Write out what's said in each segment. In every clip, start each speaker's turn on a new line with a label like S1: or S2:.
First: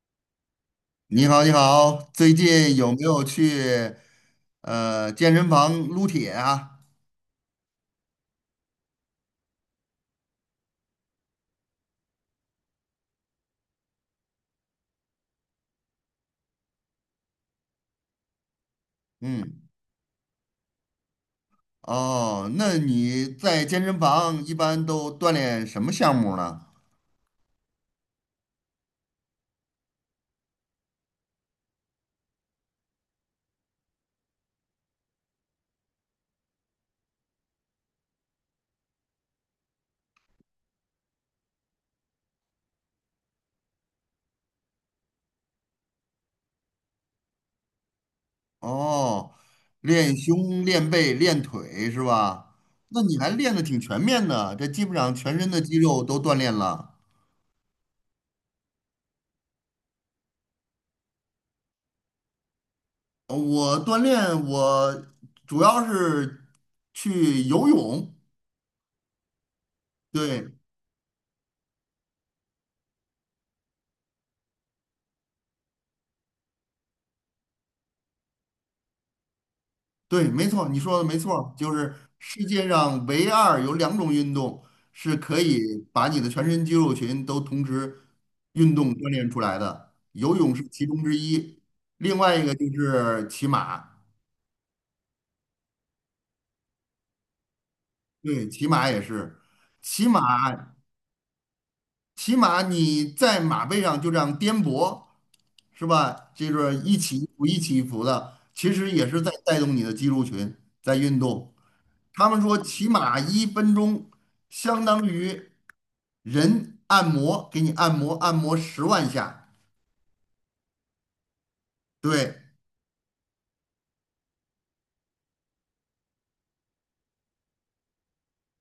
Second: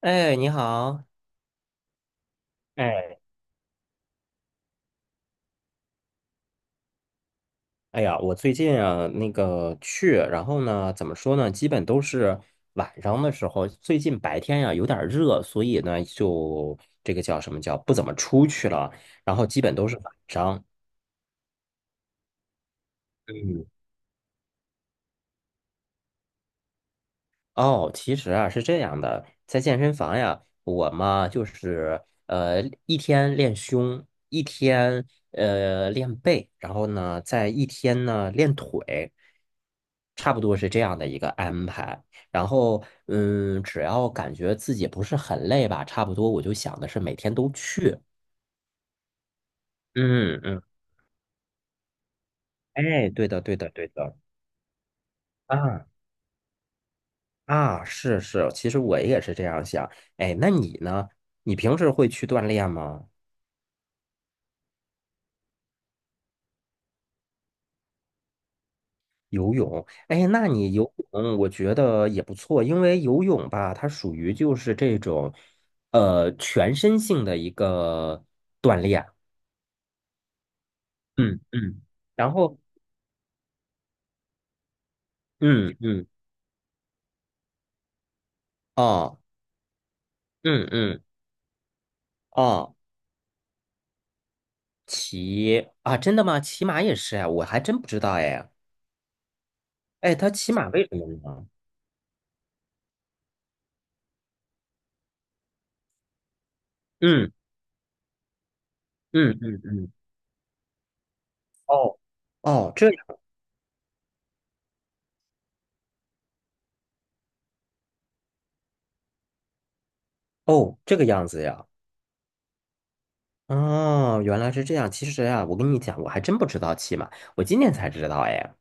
S1: 哎，你好。
S2: 你好，你好，最近有没
S1: 哎，
S2: 有去健身房撸铁啊？
S1: 哎呀，我最近啊，那个去，然后呢，怎么说呢？基本都是晚上的时候。最近白天呀，有点儿热，所以呢，就这个叫什么叫不怎么出去了。然后基
S2: 嗯，
S1: 本都是晚上。
S2: 哦，那你在
S1: 嗯。
S2: 健身房一般都锻炼什么项目呢？
S1: 哦，其实啊是这样的，在健身房呀，我嘛就是一天练胸，一天练背，然后呢在一天呢练腿，差不多是这样的一个安排。然后嗯，只要感觉自己不是很累吧，差不多我就想的是每天都去。
S2: 哦，练
S1: 嗯嗯，
S2: 胸、练背、练腿是吧？那
S1: 哎，
S2: 你
S1: 对
S2: 还
S1: 的
S2: 练
S1: 对
S2: 的
S1: 的
S2: 挺
S1: 对
S2: 全
S1: 的，
S2: 面的，这基本上全身的肌
S1: 啊
S2: 肉都锻炼了。
S1: 啊，是是，其实我也是这样想。哎，那你呢？你平时会去锻炼吗？
S2: 我锻炼我主要是去游泳。
S1: 游泳，哎，那
S2: 对，
S1: 你游泳我觉得也不错，因为游泳吧，它属于就是这种，全身性的一个锻炼。
S2: 对，没错，你说的没
S1: 嗯
S2: 错，就
S1: 嗯，
S2: 是
S1: 然
S2: 世
S1: 后
S2: 界上唯二有两种运动是可
S1: 嗯
S2: 以
S1: 嗯，
S2: 把你的全身肌肉群都同时运动锻
S1: 哦，
S2: 炼出来的，游泳是
S1: 嗯
S2: 其中
S1: 嗯，
S2: 之一，另外一个就
S1: 哦，
S2: 是骑马。
S1: 骑啊，真的吗？骑马也是哎，我还真不知道
S2: 对，
S1: 哎，
S2: 骑马也是，骑
S1: 哎，他骑马
S2: 马，
S1: 为什么呢？
S2: 骑马你在马背上就这样颠簸，是吧？就是一起一
S1: 嗯
S2: 伏一起一伏的，其实也是在
S1: 嗯
S2: 带
S1: 嗯
S2: 动你的
S1: 嗯，
S2: 肌肉群在运动。
S1: 哦
S2: 他们说
S1: 哦，
S2: 骑
S1: 这
S2: 马
S1: 样，
S2: 1分钟相当于人按摩，给你按摩，按摩10万下。
S1: 哦，这个样子呀。
S2: 对，
S1: 哦，原来是这样。其实啊，我跟你讲，我还真不知道骑马，我今天才知道哎。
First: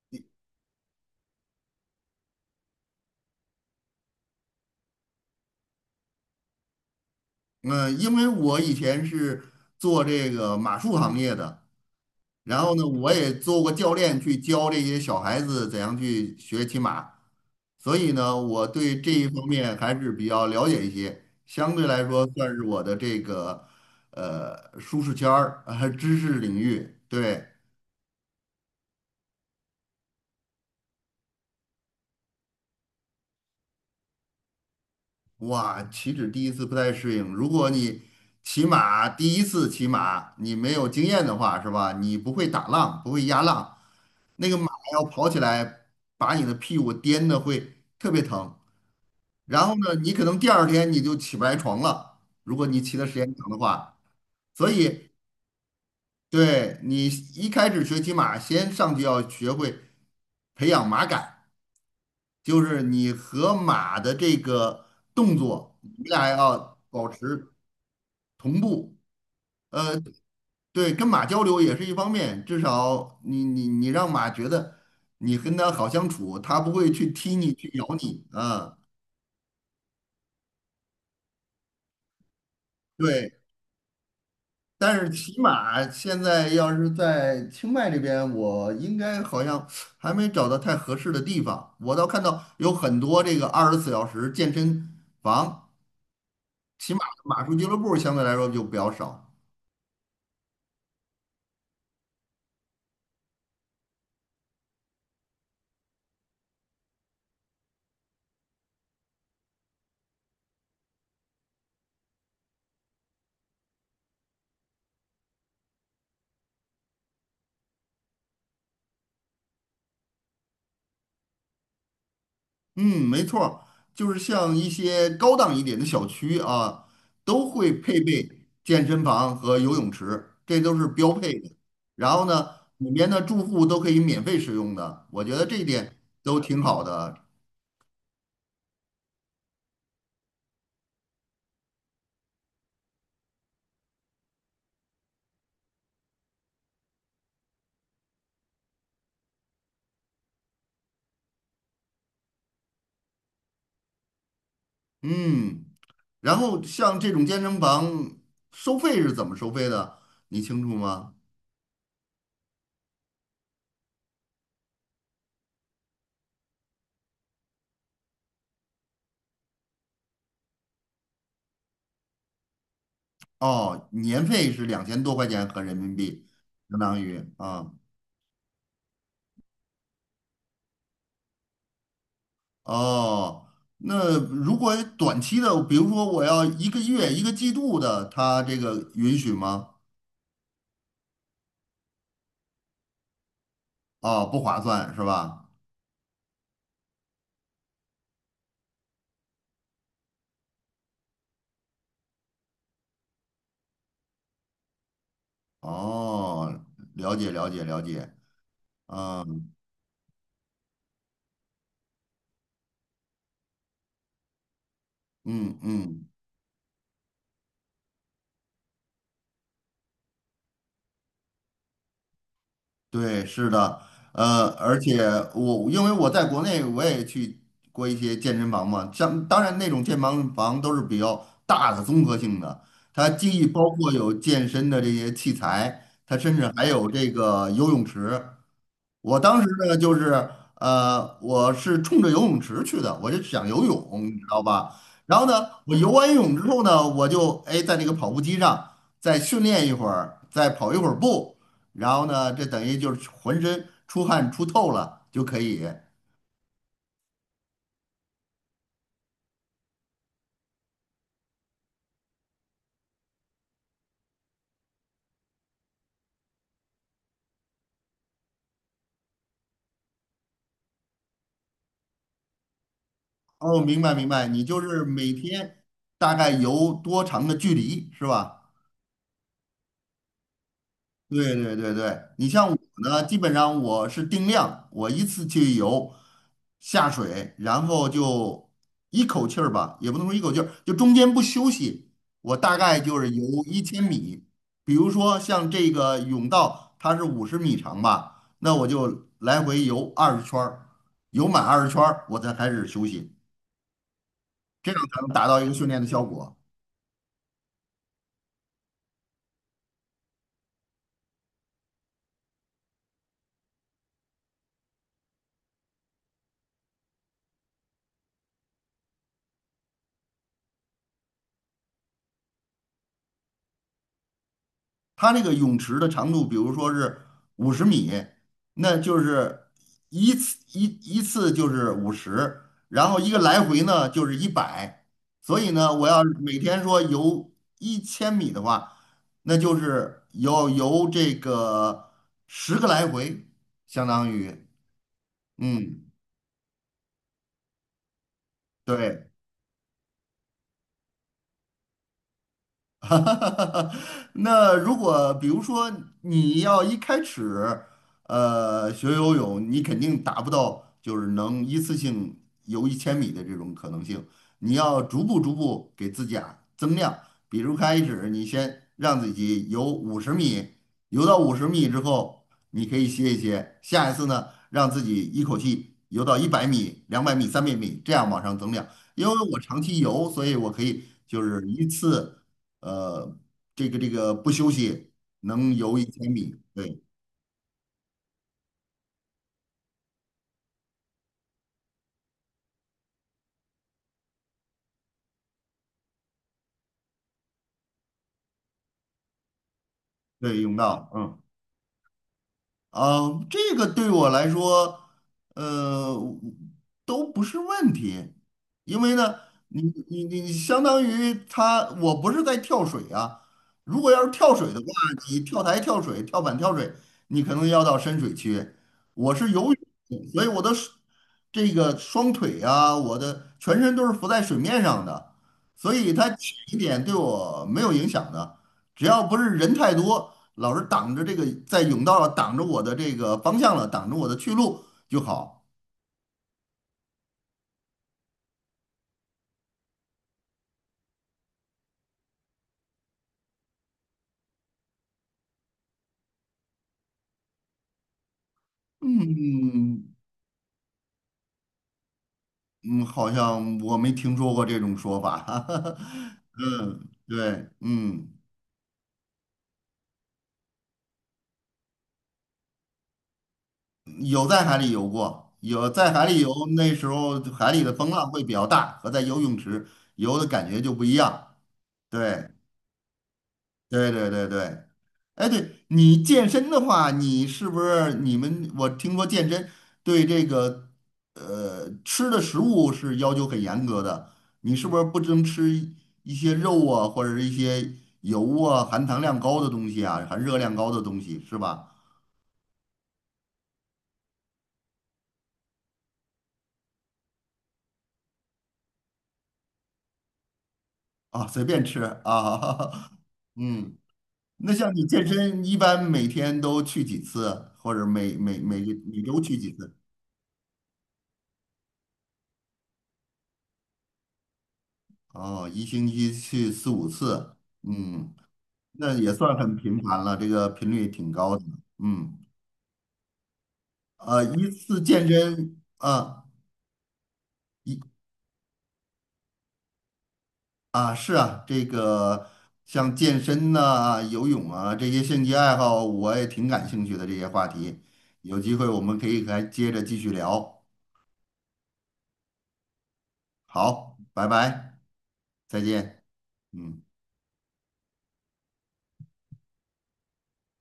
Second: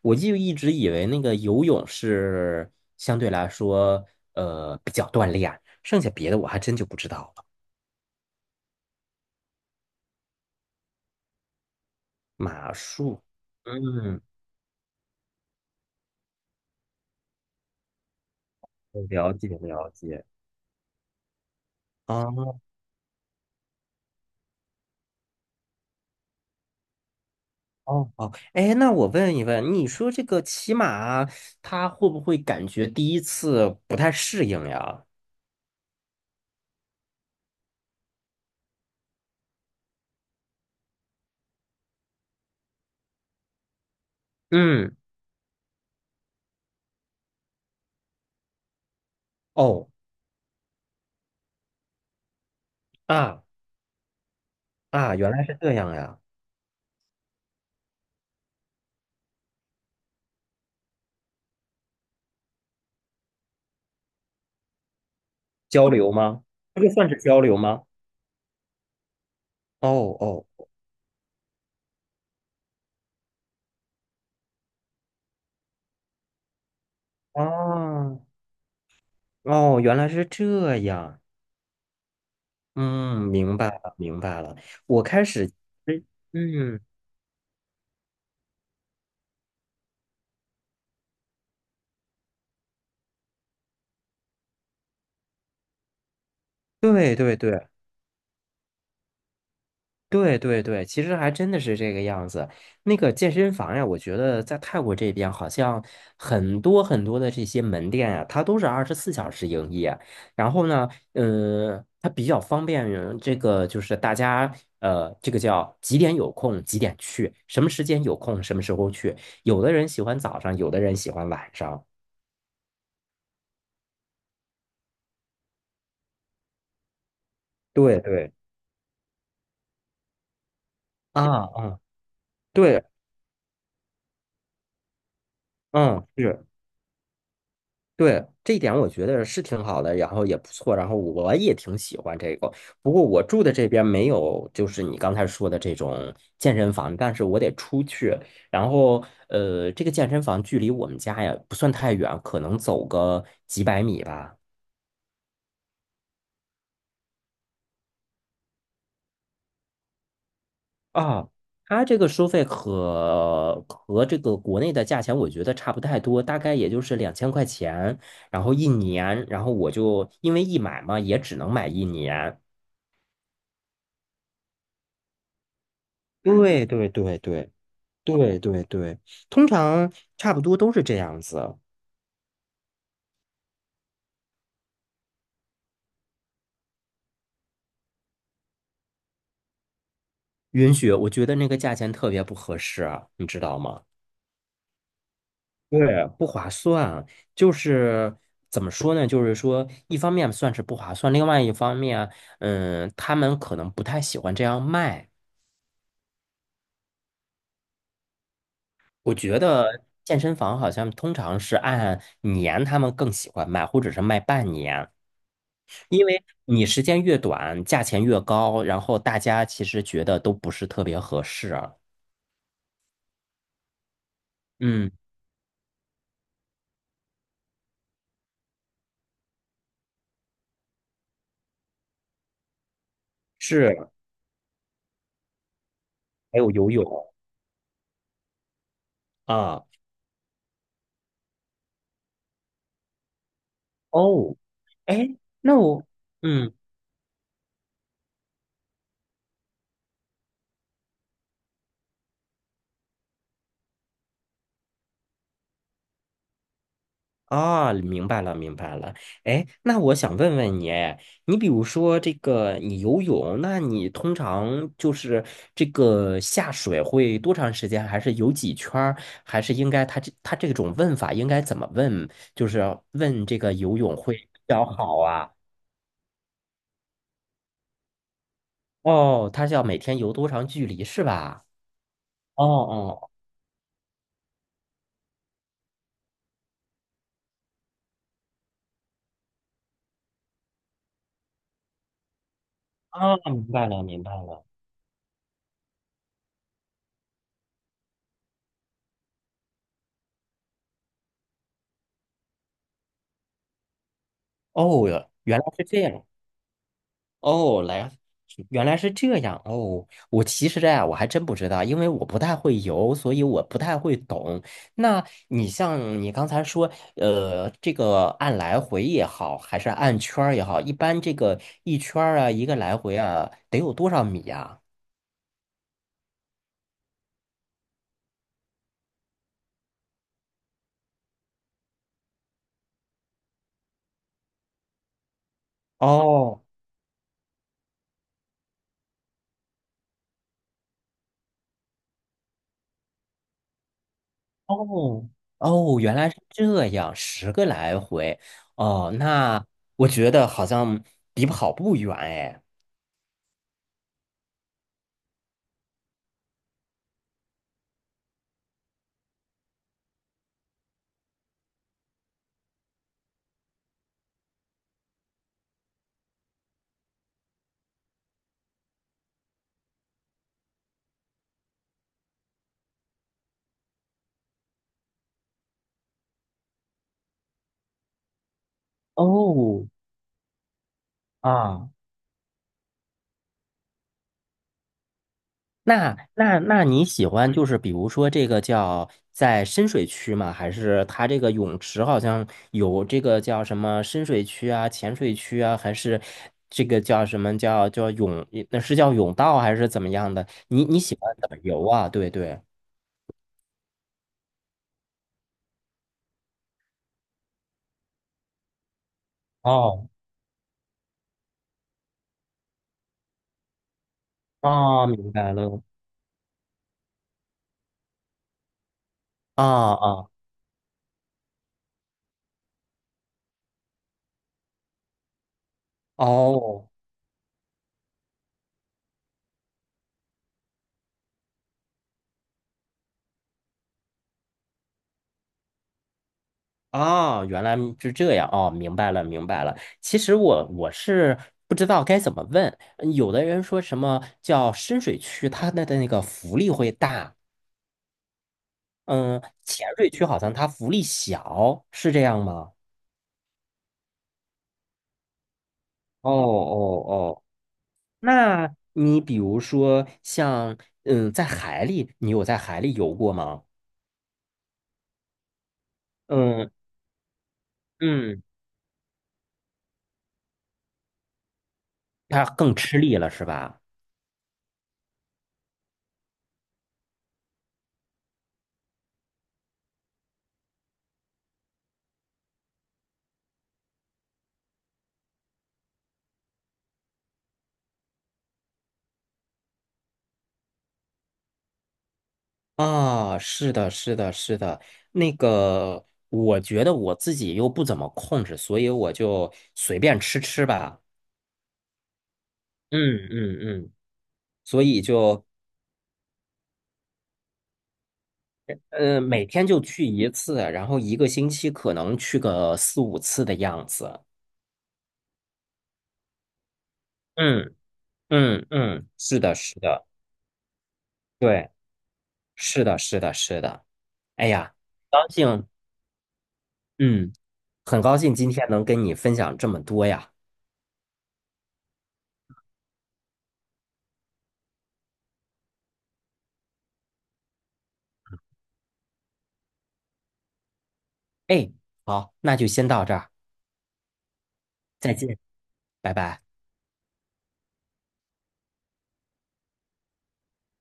S1: 我就一直以为那个游泳是相对来说，比较锻炼，剩下别的我还真就不知道了。
S2: 嗯，因为我以前是做这个马术行业的，然
S1: 马
S2: 后呢，我
S1: 术，
S2: 也做过教练，
S1: 嗯，
S2: 去教这些小孩子怎样去学骑马，所以呢，我对
S1: 我
S2: 这一
S1: 了
S2: 方
S1: 解
S2: 面
S1: 了
S2: 还是
S1: 解。
S2: 比较了解一些，相对来说算
S1: 哦
S2: 是我的这个舒适圈儿，知识领域。对，
S1: 哦哦，哎，那我问一问，你说这个骑马，它会不会感觉第一次不太适应呀？
S2: 哇，岂止第一次不太适应，如果你第一次骑马，你没有经验的话，是吧？你不会打浪，不会压浪，那个马
S1: 嗯，
S2: 要跑起来，把你的屁股颠的会特别疼。然后
S1: 哦，
S2: 呢，你可能第二天你就起不来床了，如果你骑的时间
S1: 啊
S2: 长的话。所以，
S1: 啊，原来是这样呀。
S2: 对你一开始学骑马，先上去要学会培养马感，就是你和马的这个动作，
S1: 交
S2: 你们
S1: 流
S2: 俩
S1: 吗？
S2: 要
S1: 这个
S2: 保
S1: 算是交
S2: 持
S1: 流吗？
S2: 同步。
S1: 哦
S2: 呃，
S1: 哦
S2: 对，跟马交流也是一方面，至少你让马觉得你跟它好相处，它不会去踢你、去咬
S1: 哦
S2: 你啊，
S1: 哦，原来是这样。嗯，
S2: 对。
S1: 明白了，明白了。
S2: 但
S1: 我
S2: 是
S1: 开
S2: 骑
S1: 始，
S2: 马现在要
S1: 嗯，
S2: 是在清迈这边，我应该好像还没找到太合适的地方。我倒看到有很多这个24小时健身房，骑马
S1: 对
S2: 的
S1: 对
S2: 马术俱
S1: 对，
S2: 乐部相对来说就比较少。
S1: 对对对，其实还真的是这个样子。那个健身房呀，我觉得在泰国这边好像很多很多的这些门店呀，它都是24小时营业。然后呢，嗯，它比较方便于这个就是大家这个叫几点有空几点去，什么时间有空什么时候去。有的人喜欢早上，有的人喜欢晚上。
S2: 嗯，没错儿，就是像一些高档一点的小区啊，都会配
S1: 对对，
S2: 备健身房和游泳池，这都是标配
S1: 啊
S2: 的。
S1: 啊，
S2: 然后呢，
S1: 对，
S2: 里面的住户都可以免费使用的，我觉得这一点
S1: 嗯，
S2: 都
S1: 是。
S2: 挺好的。
S1: 对，这一点我觉得是挺好的，然后也不错，然后我也挺喜欢这个。不过我住的这边没有，就是你刚才说的这种健身房，但是我得出去。然后，这个健身房距离我们家呀不算太远，可能走个几百米吧。
S2: 嗯，然后像这种健身房收费是怎么收费的？你清楚吗？
S1: 啊，它这个收费和这个国内的价钱我觉得差不太多，大概也就是2000块钱，然后一年，然后我就因为一买嘛，也只能买一年。
S2: 哦，年费是2000多块钱合人民币，
S1: 对
S2: 相
S1: 对
S2: 当
S1: 对对。
S2: 于啊。
S1: 对对对，通常差不多都是这样子。
S2: 哦，那如果短期的，比如说我要一个月、一个季度的，它这个允许吗？
S1: 允许，我觉得那个价钱特别不合适啊，你知道吗？
S2: 啊、不划算是吧？
S1: 对，不划算。就是怎么说呢？就是说，一方面算是不划算，另外一方面，嗯，他们可能不太喜欢这样卖。
S2: 哦，了解了解了解，
S1: 我觉
S2: 嗯
S1: 得健身房好像通常是按年，他们更喜欢卖，或者是卖半年，
S2: 嗯
S1: 因
S2: 嗯，
S1: 为你时间越短，价钱越高，然后大家其实觉得都不是特别合适啊。
S2: 对，是的，而
S1: 嗯。
S2: 且因为我在国内我也去过一些健身房嘛，像当然那种健身房都是比较大的综合性的，它既包
S1: 是，
S2: 括有健身的这些器材，它甚
S1: 还
S2: 至
S1: 有
S2: 还
S1: 游泳
S2: 有这个游泳池。我当时
S1: 啊。
S2: 呢，就是我是冲着游泳池去的，我就想游泳，你知
S1: 哦，
S2: 道吧？
S1: 哎，
S2: 然后呢，
S1: 那
S2: 我
S1: 我，
S2: 游完泳之
S1: 嗯，
S2: 后呢，我就哎在那个跑步机上再训练一会儿，再跑一会儿步，然后呢，这等于就是浑身出汗出透了就可以。
S1: 啊，明白了，明白了。哎，那我想问问你，哎你比如说这个，你游泳，那你通常就是这个下水会多长时间？还是游几圈儿？还是应该他这种问法应该怎么问？就是问这个
S2: 哦，
S1: 游
S2: 明白
S1: 泳
S2: 明
S1: 会
S2: 白，
S1: 比
S2: 你就
S1: 较
S2: 是
S1: 好
S2: 每
S1: 啊？
S2: 天大概游多长的距离是吧？
S1: 哦，他是要每天游多长距离是
S2: 对
S1: 吧？
S2: 对对对，你
S1: 哦
S2: 像我呢，
S1: 哦，
S2: 基本上我是定量，我一次去游下水，然后就一口气儿吧，也不能说一口气儿，就中间不休息，我大概就是
S1: 啊，
S2: 游
S1: 明
S2: 一
S1: 白
S2: 千
S1: 了，明白
S2: 米。
S1: 了。
S2: 比如说像这个泳道，它是五十米长吧，那我就来回游二十圈儿，游满二十圈儿，我才开始休息，这样
S1: 哦，
S2: 才能达
S1: 原
S2: 到
S1: 来
S2: 一个
S1: 是
S2: 训练
S1: 这
S2: 的效
S1: 样。
S2: 果。
S1: 哦，来，原来是这样。哦，我其实啊，我还真不知道，因为我不太会游，所以我不太会懂。那你像你刚才说，这个按来回也好，还是按圈儿也好，一般这个一圈儿啊，一个来回啊，得有多少米呀？
S2: 它那个泳池的长度，比如说是五十米，那就是一次一一次就是五十，然后一个来回呢就是一百，所以呢，我要每
S1: 哦
S2: 天说游一千米的话，那就是要游这个10个来回，相当于，
S1: 哦哦，
S2: 嗯，
S1: 原来是这样，10个来回。哦，
S2: 对。
S1: 那我觉得好像离跑步远哎。
S2: 哈哈哈！哈，那如果比如说你要一开始，学游泳，你肯定达不到就是能一次性游一千米的这种可能性。你要逐步逐步给自己啊增量，比如开始你先让自己游五十米，游到五十米之后，你可以歇一歇。下一次呢，让自己一口气游到100米、200米、300米，这样往上增量。因为我长
S1: 哦
S2: 期游，所以我可以就是一
S1: 啊。
S2: 次。呃，这个不休息能游一
S1: 那
S2: 千米。
S1: 那那
S2: 对
S1: 你喜欢就是比如说这个叫在深水区吗？还是它这个泳池好像有这个叫什么深水区啊、浅水区啊，还是这个叫什么叫叫泳？那是叫泳道还是怎么样的？
S2: 对，泳
S1: 你你
S2: 道，
S1: 喜欢
S2: 嗯。
S1: 怎么游啊？对对。
S2: 啊，这个对我来说，呃，都不是问题，因为呢，你
S1: 哦
S2: 你相当于他，我不是在跳水啊。如果要是跳水的话，
S1: 哦，明
S2: 你
S1: 白
S2: 跳台
S1: 了。
S2: 跳水、跳板跳水，你可能要到深水区。我是游
S1: 啊
S2: 泳，
S1: 啊
S2: 所以我的手这个双腿啊，我的全身都是浮在水面上的，所以它浅一
S1: 哦。
S2: 点对我没有影响的。只要不是人太多，老是挡着这个在甬道了，挡着我的这个方向了，挡着我的去路就好。
S1: 哦，原来是这样，哦，明白了，明白了。其实我是不知道该怎么问。嗯有的人说什么叫深水区，它的那个浮力会大，嗯，浅
S2: 嗯
S1: 水区好像它浮力小，是这样吗？
S2: 嗯，好像我没听说过这种说法。
S1: 哦哦
S2: 嗯，
S1: 哦，
S2: 对，嗯，
S1: 那你比如说像嗯，在海里，你有在海里游过吗？
S2: 有在海里游过，有在海里游，
S1: 嗯
S2: 那时候海里的风浪会
S1: 嗯，
S2: 比较大，和在游泳池游的感觉就不一样。
S1: 它
S2: 对，
S1: 更吃力了是吧？
S2: 对对对对。哎，对你健身的话，你是不是你们？我听说健身对这个吃的食物是要求很严格的，你是不是不能吃一些肉啊，或者是一些油啊、含糖量高的东西啊、含热量高的东西，是吧？
S1: 啊，是的，是的，是的，那个，我觉得我自己又不怎么控制，所以我就随便吃吃吧。
S2: 啊，随便吃啊，
S1: 嗯 嗯嗯，
S2: 嗯。那
S1: 所
S2: 像
S1: 以
S2: 你健
S1: 就
S2: 身，一般每天都去几次，或者每每每每周
S1: 每
S2: 去
S1: 天
S2: 几
S1: 就
S2: 次？
S1: 去一次，然后一个星期可能去个四五次的样子。
S2: 哦，一星期去四五次，
S1: 嗯
S2: 嗯。
S1: 嗯嗯，
S2: 那也
S1: 是的，
S2: 算很
S1: 是
S2: 频
S1: 的，
S2: 繁了，这个频率挺高的。
S1: 对，
S2: 嗯，
S1: 是的，是的，是的。哎
S2: 一
S1: 呀，
S2: 次
S1: 高
S2: 健
S1: 兴，
S2: 身啊
S1: 嗯，很高兴今天能跟你分享这么多呀。
S2: 啊是啊，这个像健身呐、游泳啊这些兴趣爱好，我也挺感兴趣的这些话题。有机会我们可以还接着继续聊。
S1: 哎，好，那就先到这儿，
S2: 好，拜拜，
S1: 再见，
S2: 再
S1: 拜
S2: 见。
S1: 拜。
S2: 嗯。